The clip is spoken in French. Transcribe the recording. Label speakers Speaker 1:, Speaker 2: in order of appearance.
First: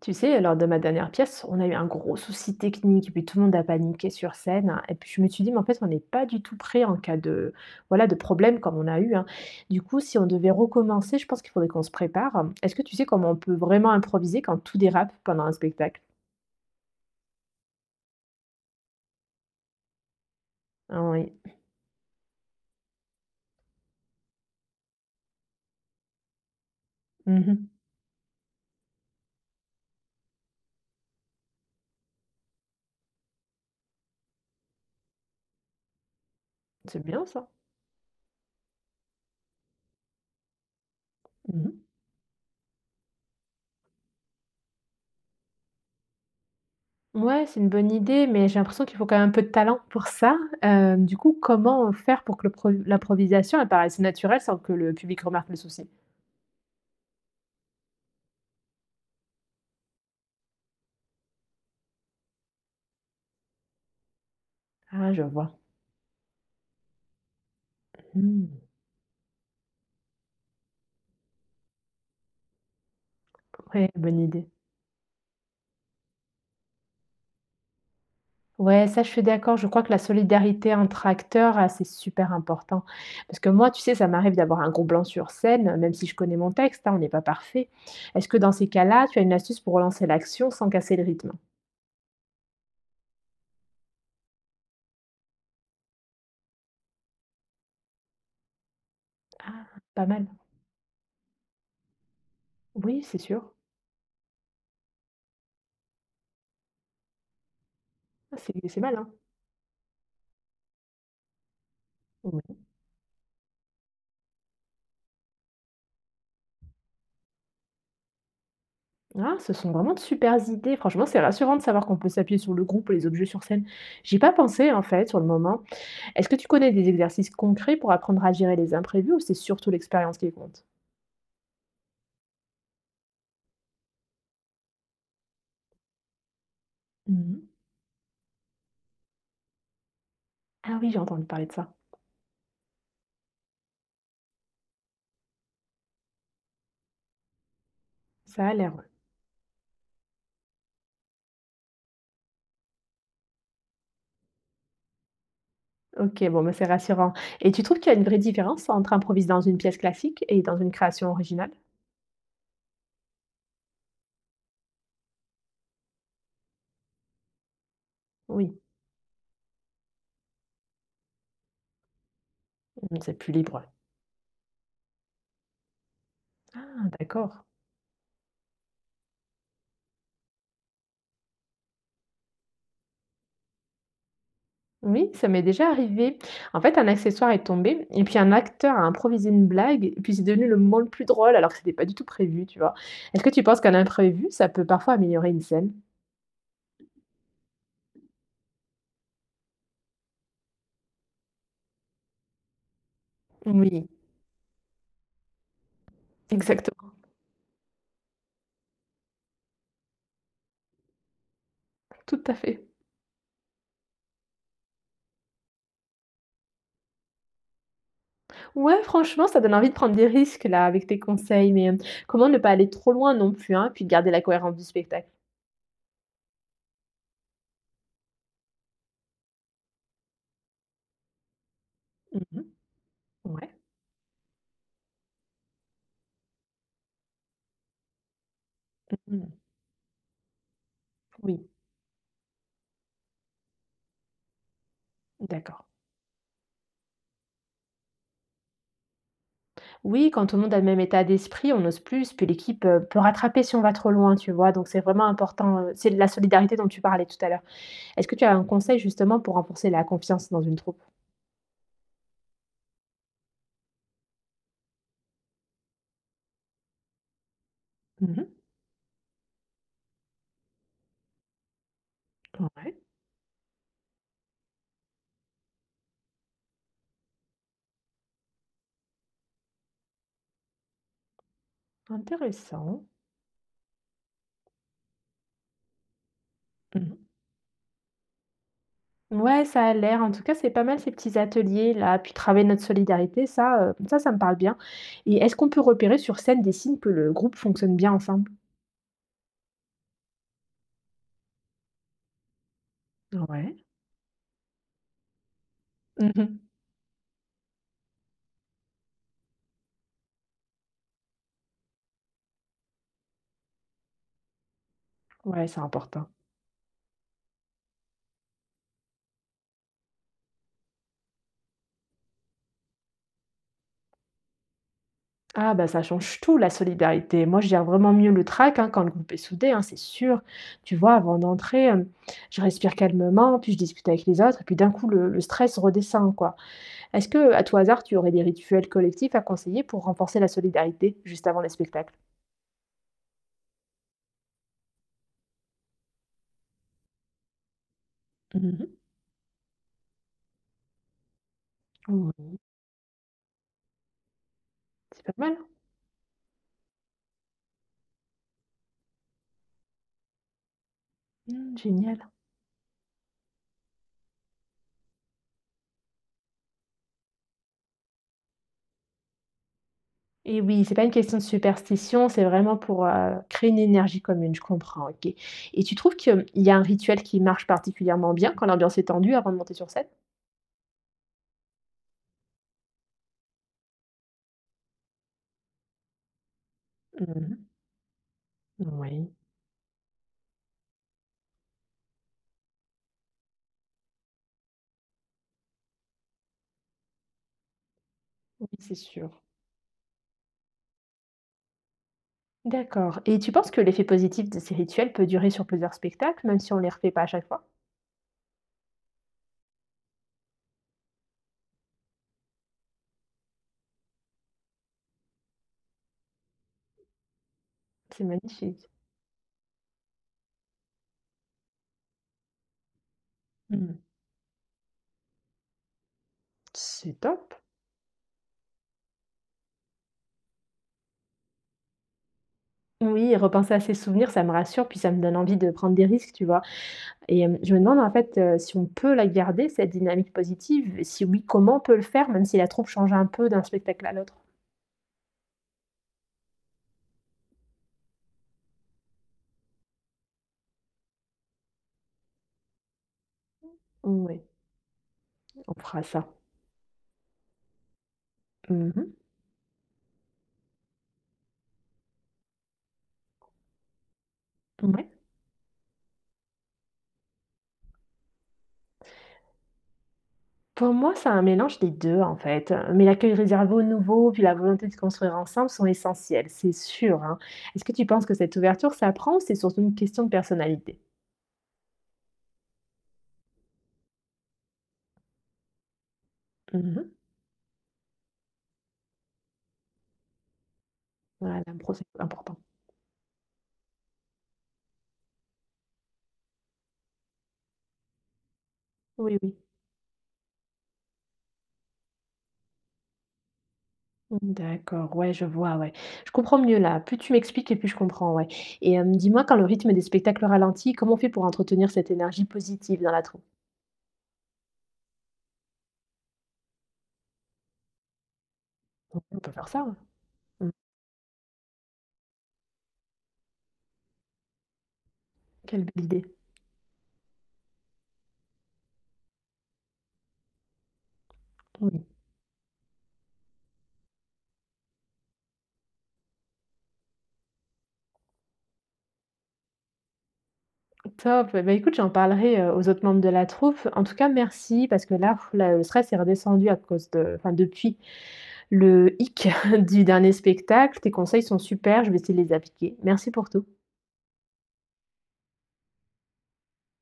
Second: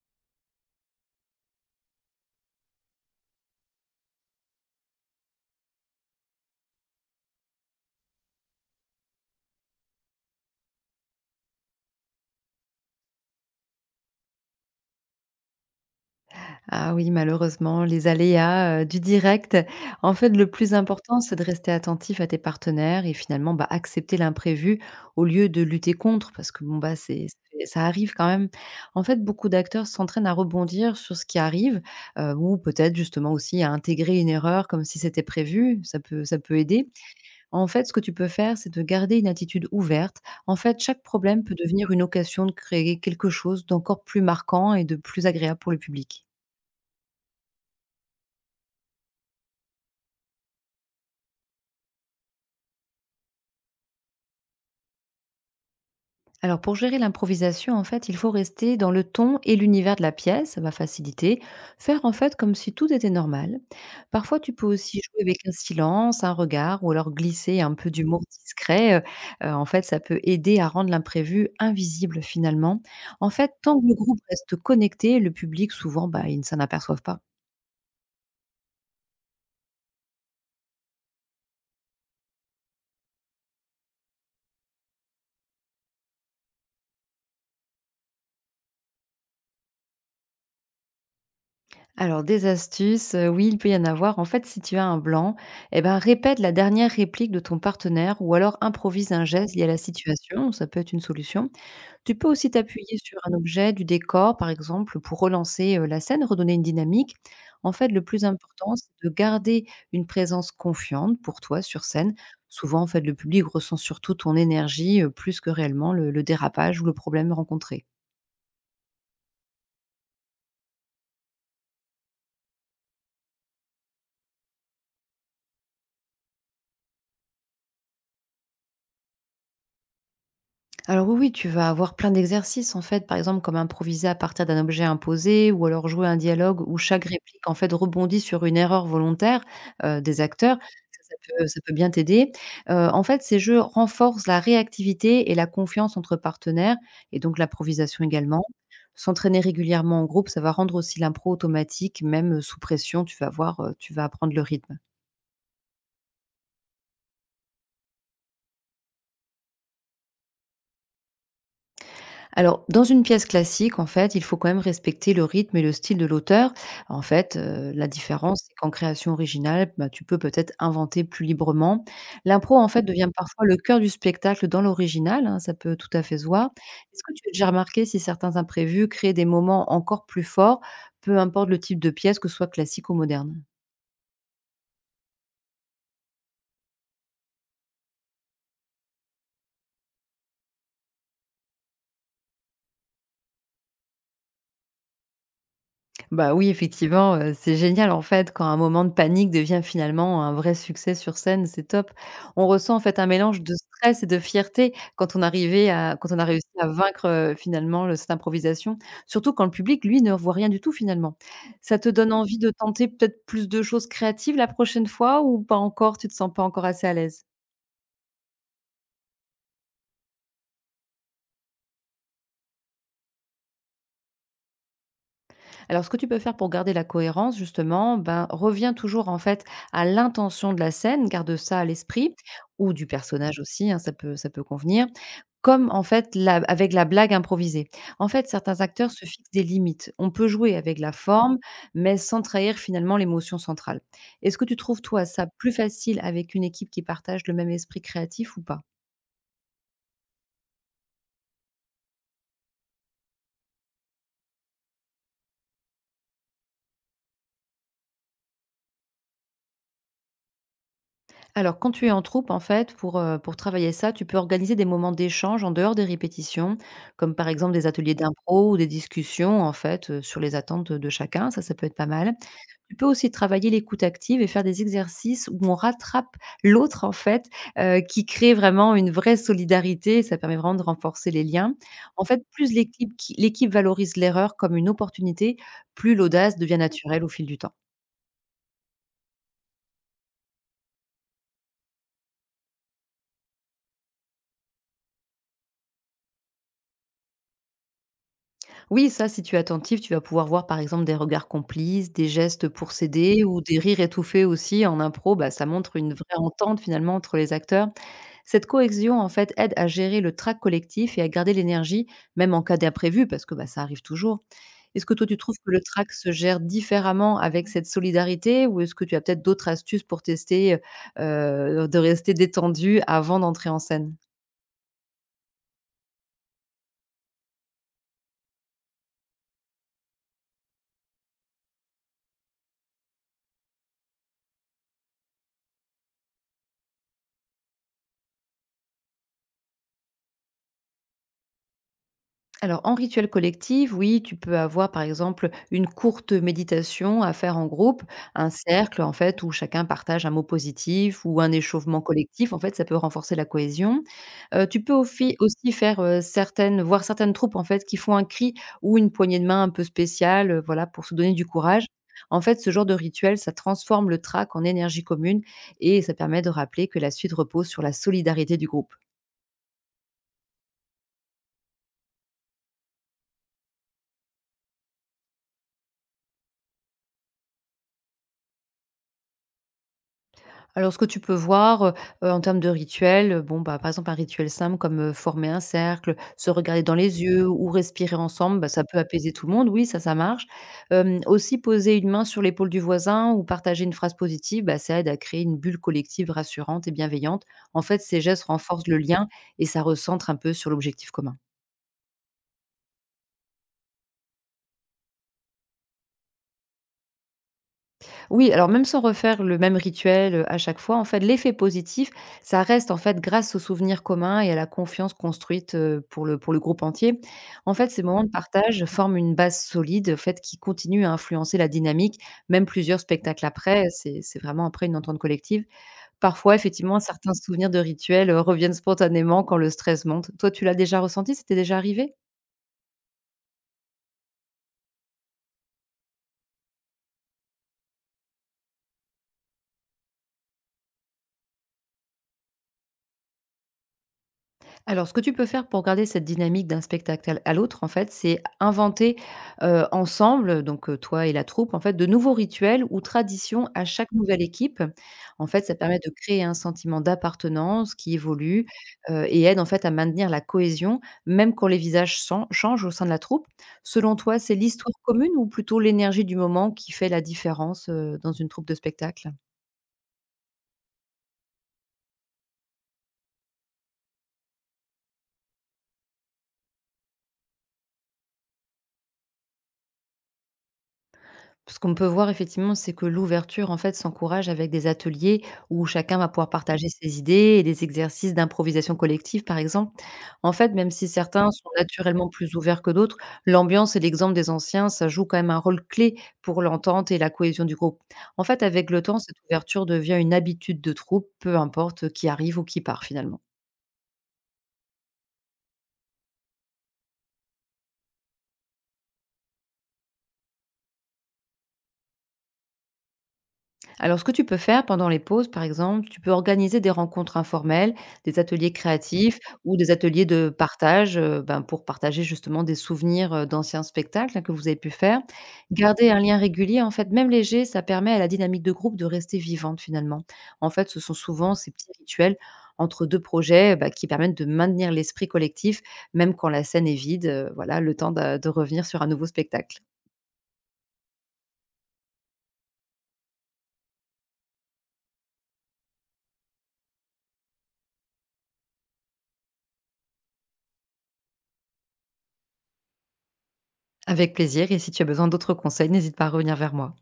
Speaker 1: Tu sais, lors de ma dernière pièce, on a eu un gros souci technique et puis tout le monde a paniqué sur scène, hein. Et puis je me suis dit, mais en fait, on n'est pas du tout prêt en cas de, voilà, de problème comme on a eu, hein. Du coup, si on devait recommencer, je pense qu'il faudrait qu'on se prépare. Est-ce que tu sais comment on peut vraiment improviser quand tout dérape pendant un spectacle?
Speaker 2: Ah oui, malheureusement, les aléas, du direct. En fait, le plus
Speaker 1: Ah
Speaker 2: important,
Speaker 1: oui.
Speaker 2: c'est de rester attentif à tes partenaires et finalement, bah, accepter l'imprévu au lieu de lutter contre parce que bon, bah, c'est
Speaker 1: Mhm.
Speaker 2: ça arrive quand même. En fait, beaucoup d'acteurs s'entraînent à rebondir sur ce qui arrive, ou peut-être justement aussi à intégrer une erreur comme si c'était prévu, ça peut aider.
Speaker 1: C'est bien ça.
Speaker 2: En fait, ce que tu peux faire, c'est de garder une attitude ouverte. En fait, chaque problème peut
Speaker 1: Mhm.
Speaker 2: devenir une occasion de créer quelque chose d'encore plus marquant et de plus agréable pour le public.
Speaker 1: Ouais, c'est une bonne idée, mais j'ai l'impression qu'il faut quand même un peu de talent pour ça. Du coup, comment faire pour que l'improvisation apparaisse naturelle sans que le public remarque le souci?
Speaker 2: Alors pour gérer l'improvisation, en fait, il faut rester dans le ton et l'univers de la pièce, ça va faciliter. Faire en fait comme si tout était normal. Parfois, tu peux aussi
Speaker 1: Ah,
Speaker 2: jouer
Speaker 1: je
Speaker 2: avec un
Speaker 1: vois.
Speaker 2: silence, un regard, ou alors glisser un peu d'humour discret. En fait, ça peut aider à rendre l'imprévu invisible finalement. En fait, tant que
Speaker 1: Ouais,
Speaker 2: le groupe
Speaker 1: bonne idée.
Speaker 2: reste connecté, le public souvent, bah, ils ne s'en aperçoivent pas.
Speaker 1: Ouais, ça, je suis d'accord. Je crois que la solidarité entre acteurs, ah, c'est super important. Parce que moi, tu sais, ça m'arrive d'avoir un gros blanc sur scène, même si je connais mon texte, hein, on n'est pas parfait. Est-ce que dans ces cas-là, tu as une astuce pour relancer l'action sans casser le rythme?
Speaker 2: Alors des astuces, oui, il peut y en avoir. En fait, si tu as un blanc, et ben, répète la dernière réplique de ton partenaire ou alors improvise un geste lié à
Speaker 1: Ah,
Speaker 2: la
Speaker 1: pas mal.
Speaker 2: situation, ça peut être une solution. Tu peux aussi t'appuyer
Speaker 1: Oui, c'est
Speaker 2: sur un
Speaker 1: sûr.
Speaker 2: objet du décor, par exemple, pour relancer, la scène, redonner une dynamique. En fait, le plus
Speaker 1: Ah, c'est
Speaker 2: important,
Speaker 1: c'est
Speaker 2: c'est de
Speaker 1: malin.
Speaker 2: garder une présence confiante pour toi sur scène.
Speaker 1: Oui.
Speaker 2: Souvent, en fait, le public ressent surtout ton énergie, plus que réellement le dérapage ou le problème rencontré.
Speaker 1: Ah, ce sont vraiment de supers idées. Franchement, c'est rassurant de savoir qu'on peut s'appuyer sur le groupe et les objets sur scène. J'y ai pas pensé, en fait, sur le moment. Est-ce que tu connais des exercices concrets pour apprendre à gérer les imprévus ou c'est surtout l'expérience qui compte?
Speaker 2: Alors oui, oui, tu vas avoir plein d'exercices en fait, par exemple comme improviser à partir d'un objet imposé ou alors jouer un dialogue où chaque
Speaker 1: Mhm.
Speaker 2: réplique en fait rebondit sur une erreur volontaire, des acteurs.
Speaker 1: Ah oui, j'ai
Speaker 2: Ça, ça
Speaker 1: entendu
Speaker 2: peut
Speaker 1: parler de
Speaker 2: ça peut
Speaker 1: ça.
Speaker 2: bien t'aider. En fait, ces jeux renforcent la réactivité et la confiance entre partenaires et donc l'improvisation également.
Speaker 1: Ça a l'air, ouais.
Speaker 2: S'entraîner régulièrement en groupe, ça va rendre aussi l'impro automatique, même, sous pression, tu vas voir, tu vas apprendre le rythme.
Speaker 1: OK, bon, mais c'est rassurant et tu trouves qu'il y a une vraie différence entre improviser dans une pièce classique et dans une création originale?
Speaker 2: Alors, dans une pièce classique, en fait, il faut quand même respecter le rythme et le style de l'auteur. En fait, la différence, c'est
Speaker 1: Oui,
Speaker 2: qu'en création originale, bah, tu peux peut-être inventer plus librement. L'impro, en fait,
Speaker 1: mmh,
Speaker 2: devient
Speaker 1: c'est plus
Speaker 2: parfois
Speaker 1: libre,
Speaker 2: le
Speaker 1: ouais.
Speaker 2: cœur du spectacle dans l'original, hein, ça peut tout à fait se voir.
Speaker 1: Ah
Speaker 2: Est-ce que tu as
Speaker 1: d'accord.
Speaker 2: déjà remarqué si certains imprévus créent des moments encore plus forts, peu importe le type de pièce, que ce soit classique ou moderne?
Speaker 1: Oui, ça m'est déjà arrivé. En fait, un accessoire est tombé et puis un acteur a improvisé une blague et puis c'est devenu le moment le plus drôle alors que c'était pas du tout prévu, tu vois? Est-ce que tu penses qu'un imprévu, ça peut parfois améliorer une scène?
Speaker 2: Bah oui, effectivement, c'est génial en fait quand un moment de panique devient finalement un vrai succès sur scène, c'est top. On ressent en fait un mélange de
Speaker 1: Oui,
Speaker 2: stress et de fierté quand on a réussi à
Speaker 1: exactement,
Speaker 2: vaincre, finalement le cette improvisation, surtout quand le public lui ne voit rien du tout finalement. Ça te donne
Speaker 1: tout à
Speaker 2: envie de
Speaker 1: fait.
Speaker 2: tenter peut-être plus de choses créatives la prochaine fois ou pas encore? Tu te sens pas encore assez à l'aise?
Speaker 1: Ouais, franchement, ça donne envie de prendre des risques là avec tes conseils, mais, comment ne pas aller trop loin non plus, hein, puis garder la cohérence du spectacle?
Speaker 2: Alors, ce que tu peux faire pour garder la cohérence, justement, ben, reviens toujours en fait à l'intention de la scène, garde ça à l'esprit,
Speaker 1: Mmh.
Speaker 2: ou du personnage
Speaker 1: Ouais.
Speaker 2: aussi, hein, ça peut convenir, comme en fait avec la blague improvisée. En fait, certains acteurs se fixent
Speaker 1: Mmh.
Speaker 2: des limites. On peut jouer avec la forme,
Speaker 1: Oui,
Speaker 2: mais sans trahir finalement l'émotion centrale. Est-ce que tu trouves, toi, ça plus
Speaker 1: d'accord.
Speaker 2: facile avec une équipe qui partage le même esprit créatif ou pas?
Speaker 1: Oui, quand tout le monde a le même état d'esprit, on ose plus, puis l'équipe, peut rattraper si on va trop loin, tu vois? Donc c'est vraiment important, c'est de la solidarité dont tu parlais tout à l'heure. Est-ce que tu as un conseil justement pour renforcer la confiance dans une troupe?
Speaker 2: Alors, quand tu es en troupe, en fait, pour travailler ça, tu peux organiser des moments d'échange en dehors des répétitions, comme par exemple des ateliers
Speaker 1: Mmh.
Speaker 2: d'impro ou des discussions, en fait, sur les attentes, de chacun. Ça peut être pas mal.
Speaker 1: Ouais,
Speaker 2: Tu peux aussi travailler l'écoute active et faire des exercices où on rattrape l'autre, en fait, qui crée vraiment une vraie solidarité. Ça permet vraiment de renforcer les liens. En fait, plus
Speaker 1: intéressant.
Speaker 2: l'équipe qui l'équipe valorise l'erreur comme une opportunité, plus l'audace devient
Speaker 1: Mmh.
Speaker 2: naturelle au fil du temps.
Speaker 1: Ouais, ça a l'air. En tout cas, c'est pas mal ces petits ateliers là. Puis travailler notre solidarité, ça, ça, ça me parle bien. Et est-ce qu'on peut repérer sur scène des signes que le groupe fonctionne bien ensemble?
Speaker 2: Oui, ça, si tu es attentif, tu vas pouvoir voir par exemple des regards complices, des gestes pour s'aider ou
Speaker 1: Ouais.
Speaker 2: des rires étouffés aussi en impro. Bah, ça montre une vraie
Speaker 1: Mmh.
Speaker 2: entente finalement entre les acteurs. Cette cohésion en fait aide à gérer le trac collectif et à garder l'énergie, même en cas d'imprévu, parce que bah, ça arrive toujours. Est-ce que toi tu trouves
Speaker 1: Ouais,
Speaker 2: que
Speaker 1: c'est
Speaker 2: le trac
Speaker 1: important.
Speaker 2: se gère différemment avec cette solidarité ou est-ce que tu as peut-être d'autres astuces pour tester de rester détendu avant d'entrer en scène?
Speaker 1: Ah bah, ça change tout la solidarité. Moi, je gère vraiment mieux le trac, hein, quand le groupe est soudé, hein, c'est sûr. Tu vois, avant d'entrer, je respire calmement, puis je discute avec les autres et puis d'un coup le stress redescend, quoi. Est-ce que, à tout hasard, tu aurais des rituels collectifs à conseiller pour renforcer la solidarité juste avant les spectacles?
Speaker 2: Alors, en rituel collectif, oui, tu peux avoir, par exemple, une courte méditation à faire en groupe, un
Speaker 1: Mmh.
Speaker 2: cercle, en fait, où chacun partage un mot positif ou un échauffement collectif. En fait, ça peut renforcer la cohésion. Tu peux
Speaker 1: C'est pas
Speaker 2: aussi,
Speaker 1: mal.
Speaker 2: aussi faire certaines, voir certaines troupes, en fait, qui font un cri ou une poignée de main un peu spéciale, voilà, pour se donner du
Speaker 1: Mmh,
Speaker 2: courage.
Speaker 1: génial.
Speaker 2: En fait, ce genre de rituel, ça transforme le trac en énergie commune et ça permet de rappeler que la suite repose sur la solidarité du groupe.
Speaker 1: Et oui, c'est pas une question de superstition, c'est vraiment pour, créer une énergie commune, je comprends, OK. Et tu trouves qu'il y a un rituel qui marche particulièrement bien quand l'ambiance est tendue avant de monter sur scène?
Speaker 2: Alors, ce que tu peux voir, en termes de rituels, bon, bah, par exemple, un rituel simple comme, former un cercle, se regarder dans les yeux
Speaker 1: Mmh.
Speaker 2: ou respirer ensemble, bah, ça peut apaiser
Speaker 1: Oui,
Speaker 2: tout le monde, oui, ça marche. Aussi poser une main sur l'épaule du voisin ou partager une phrase positive, bah, ça aide à créer une bulle collective rassurante et bienveillante. En fait, ces gestes
Speaker 1: oui,
Speaker 2: renforcent
Speaker 1: c'est
Speaker 2: le lien
Speaker 1: sûr.
Speaker 2: et ça recentre un peu sur l'objectif commun.
Speaker 1: D'accord, et tu penses que l'effet positif de ces rituels peut durer sur plusieurs spectacles, même si on ne les refait pas à chaque fois?
Speaker 2: Oui, alors même sans refaire le même rituel, à chaque fois, en fait, l'effet positif, ça reste, en fait, grâce aux souvenirs communs et à la confiance construite, pour le groupe entier. En fait, ces
Speaker 1: C'est
Speaker 2: moments de partage
Speaker 1: magnifique.
Speaker 2: forment une base solide, en fait, qui continue à influencer la dynamique, même plusieurs spectacles après.
Speaker 1: Mmh.
Speaker 2: C'est vraiment après une entente collective. Parfois, effectivement,
Speaker 1: C'est
Speaker 2: certains
Speaker 1: top.
Speaker 2: souvenirs de rituels, reviennent spontanément quand le stress monte. Toi, tu l'as déjà ressenti? C'était déjà arrivé?
Speaker 1: Oui, et repenser à ces souvenirs, ça me rassure, puis ça me donne envie de prendre des risques, tu vois? Et je me demande en fait, si on peut la garder cette dynamique positive et si oui, comment on peut le faire même si la troupe change un peu d'un spectacle à l'autre?
Speaker 2: Alors, ce que tu peux faire pour garder cette dynamique d'un spectacle à l'autre, en fait, c'est inventer ensemble, donc toi et la troupe, en fait, de nouveaux rituels ou traditions à chaque nouvelle
Speaker 1: Oui,
Speaker 2: équipe. En fait, ça
Speaker 1: on
Speaker 2: permet
Speaker 1: fera
Speaker 2: de
Speaker 1: ça.
Speaker 2: créer un sentiment d'appartenance qui évolue
Speaker 1: Mmh mh.
Speaker 2: et aide en fait à maintenir la cohésion, même quand les visages changent au sein de la troupe. Selon toi, c'est l'histoire commune ou plutôt l'énergie du moment qui fait la différence dans une troupe de spectacle?
Speaker 1: Pour moi, c'est un mélange des 2 en fait, mais l'accueil réservé aux nouveaux, puis la volonté de construire ensemble sont essentiels, c'est sûr, hein. Est-ce que tu penses que cette ouverture s'apprend ou c'est surtout une question de personnalité?
Speaker 2: Ce qu'on peut voir effectivement, c'est que l'ouverture, en fait, s'encourage avec des ateliers où chacun va pouvoir partager
Speaker 1: Mmh mh.
Speaker 2: ses idées et des exercices d'improvisation collective, par exemple. En fait, même si certains
Speaker 1: Voilà,
Speaker 2: sont
Speaker 1: un pro c'est
Speaker 2: naturellement plus
Speaker 1: important.
Speaker 2: ouverts que d'autres, l'ambiance et l'exemple des anciens, ça joue quand même un rôle clé pour l'entente et la cohésion du groupe. En fait, avec le temps, cette
Speaker 1: Oui, oui.
Speaker 2: ouverture devient une habitude de troupe, peu importe qui arrive ou qui part finalement.
Speaker 1: D'accord, ouais, je vois, ouais. Je comprends mieux là. Plus tu m'expliques et plus je comprends, ouais. Et dis-moi, quand le rythme des spectacles ralentit, comment on fait pour entretenir cette énergie positive dans la troupe?
Speaker 2: Alors, ce que tu peux faire pendant les pauses, par exemple, tu peux organiser des rencontres informelles, des ateliers créatifs
Speaker 1: On peut faire
Speaker 2: ou
Speaker 1: ça,
Speaker 2: des
Speaker 1: hein.
Speaker 2: ateliers de
Speaker 1: Mmh.
Speaker 2: partage, ben, pour partager justement des souvenirs, d'anciens spectacles hein, que vous avez pu faire.
Speaker 1: Quelle belle
Speaker 2: Garder un
Speaker 1: idée.
Speaker 2: lien régulier, en fait, même léger, ça permet à la dynamique de groupe de rester vivante finalement. En fait, ce sont souvent ces petits
Speaker 1: Oui.
Speaker 2: rituels entre 2 projets, bah, qui permettent de maintenir l'esprit collectif, même quand la scène est vide, voilà, le temps de revenir sur un nouveau spectacle.
Speaker 1: Top. Eh ben, écoute, j'en parlerai, aux autres membres de la troupe. En tout cas, merci parce que là, pff, là, le stress est redescendu à cause de enfin, depuis le hic du dernier spectacle. Tes conseils sont super, je vais essayer de les appliquer. Merci pour tout.
Speaker 2: Avec plaisir et si tu as besoin d'autres conseils, n'hésite pas à revenir vers moi.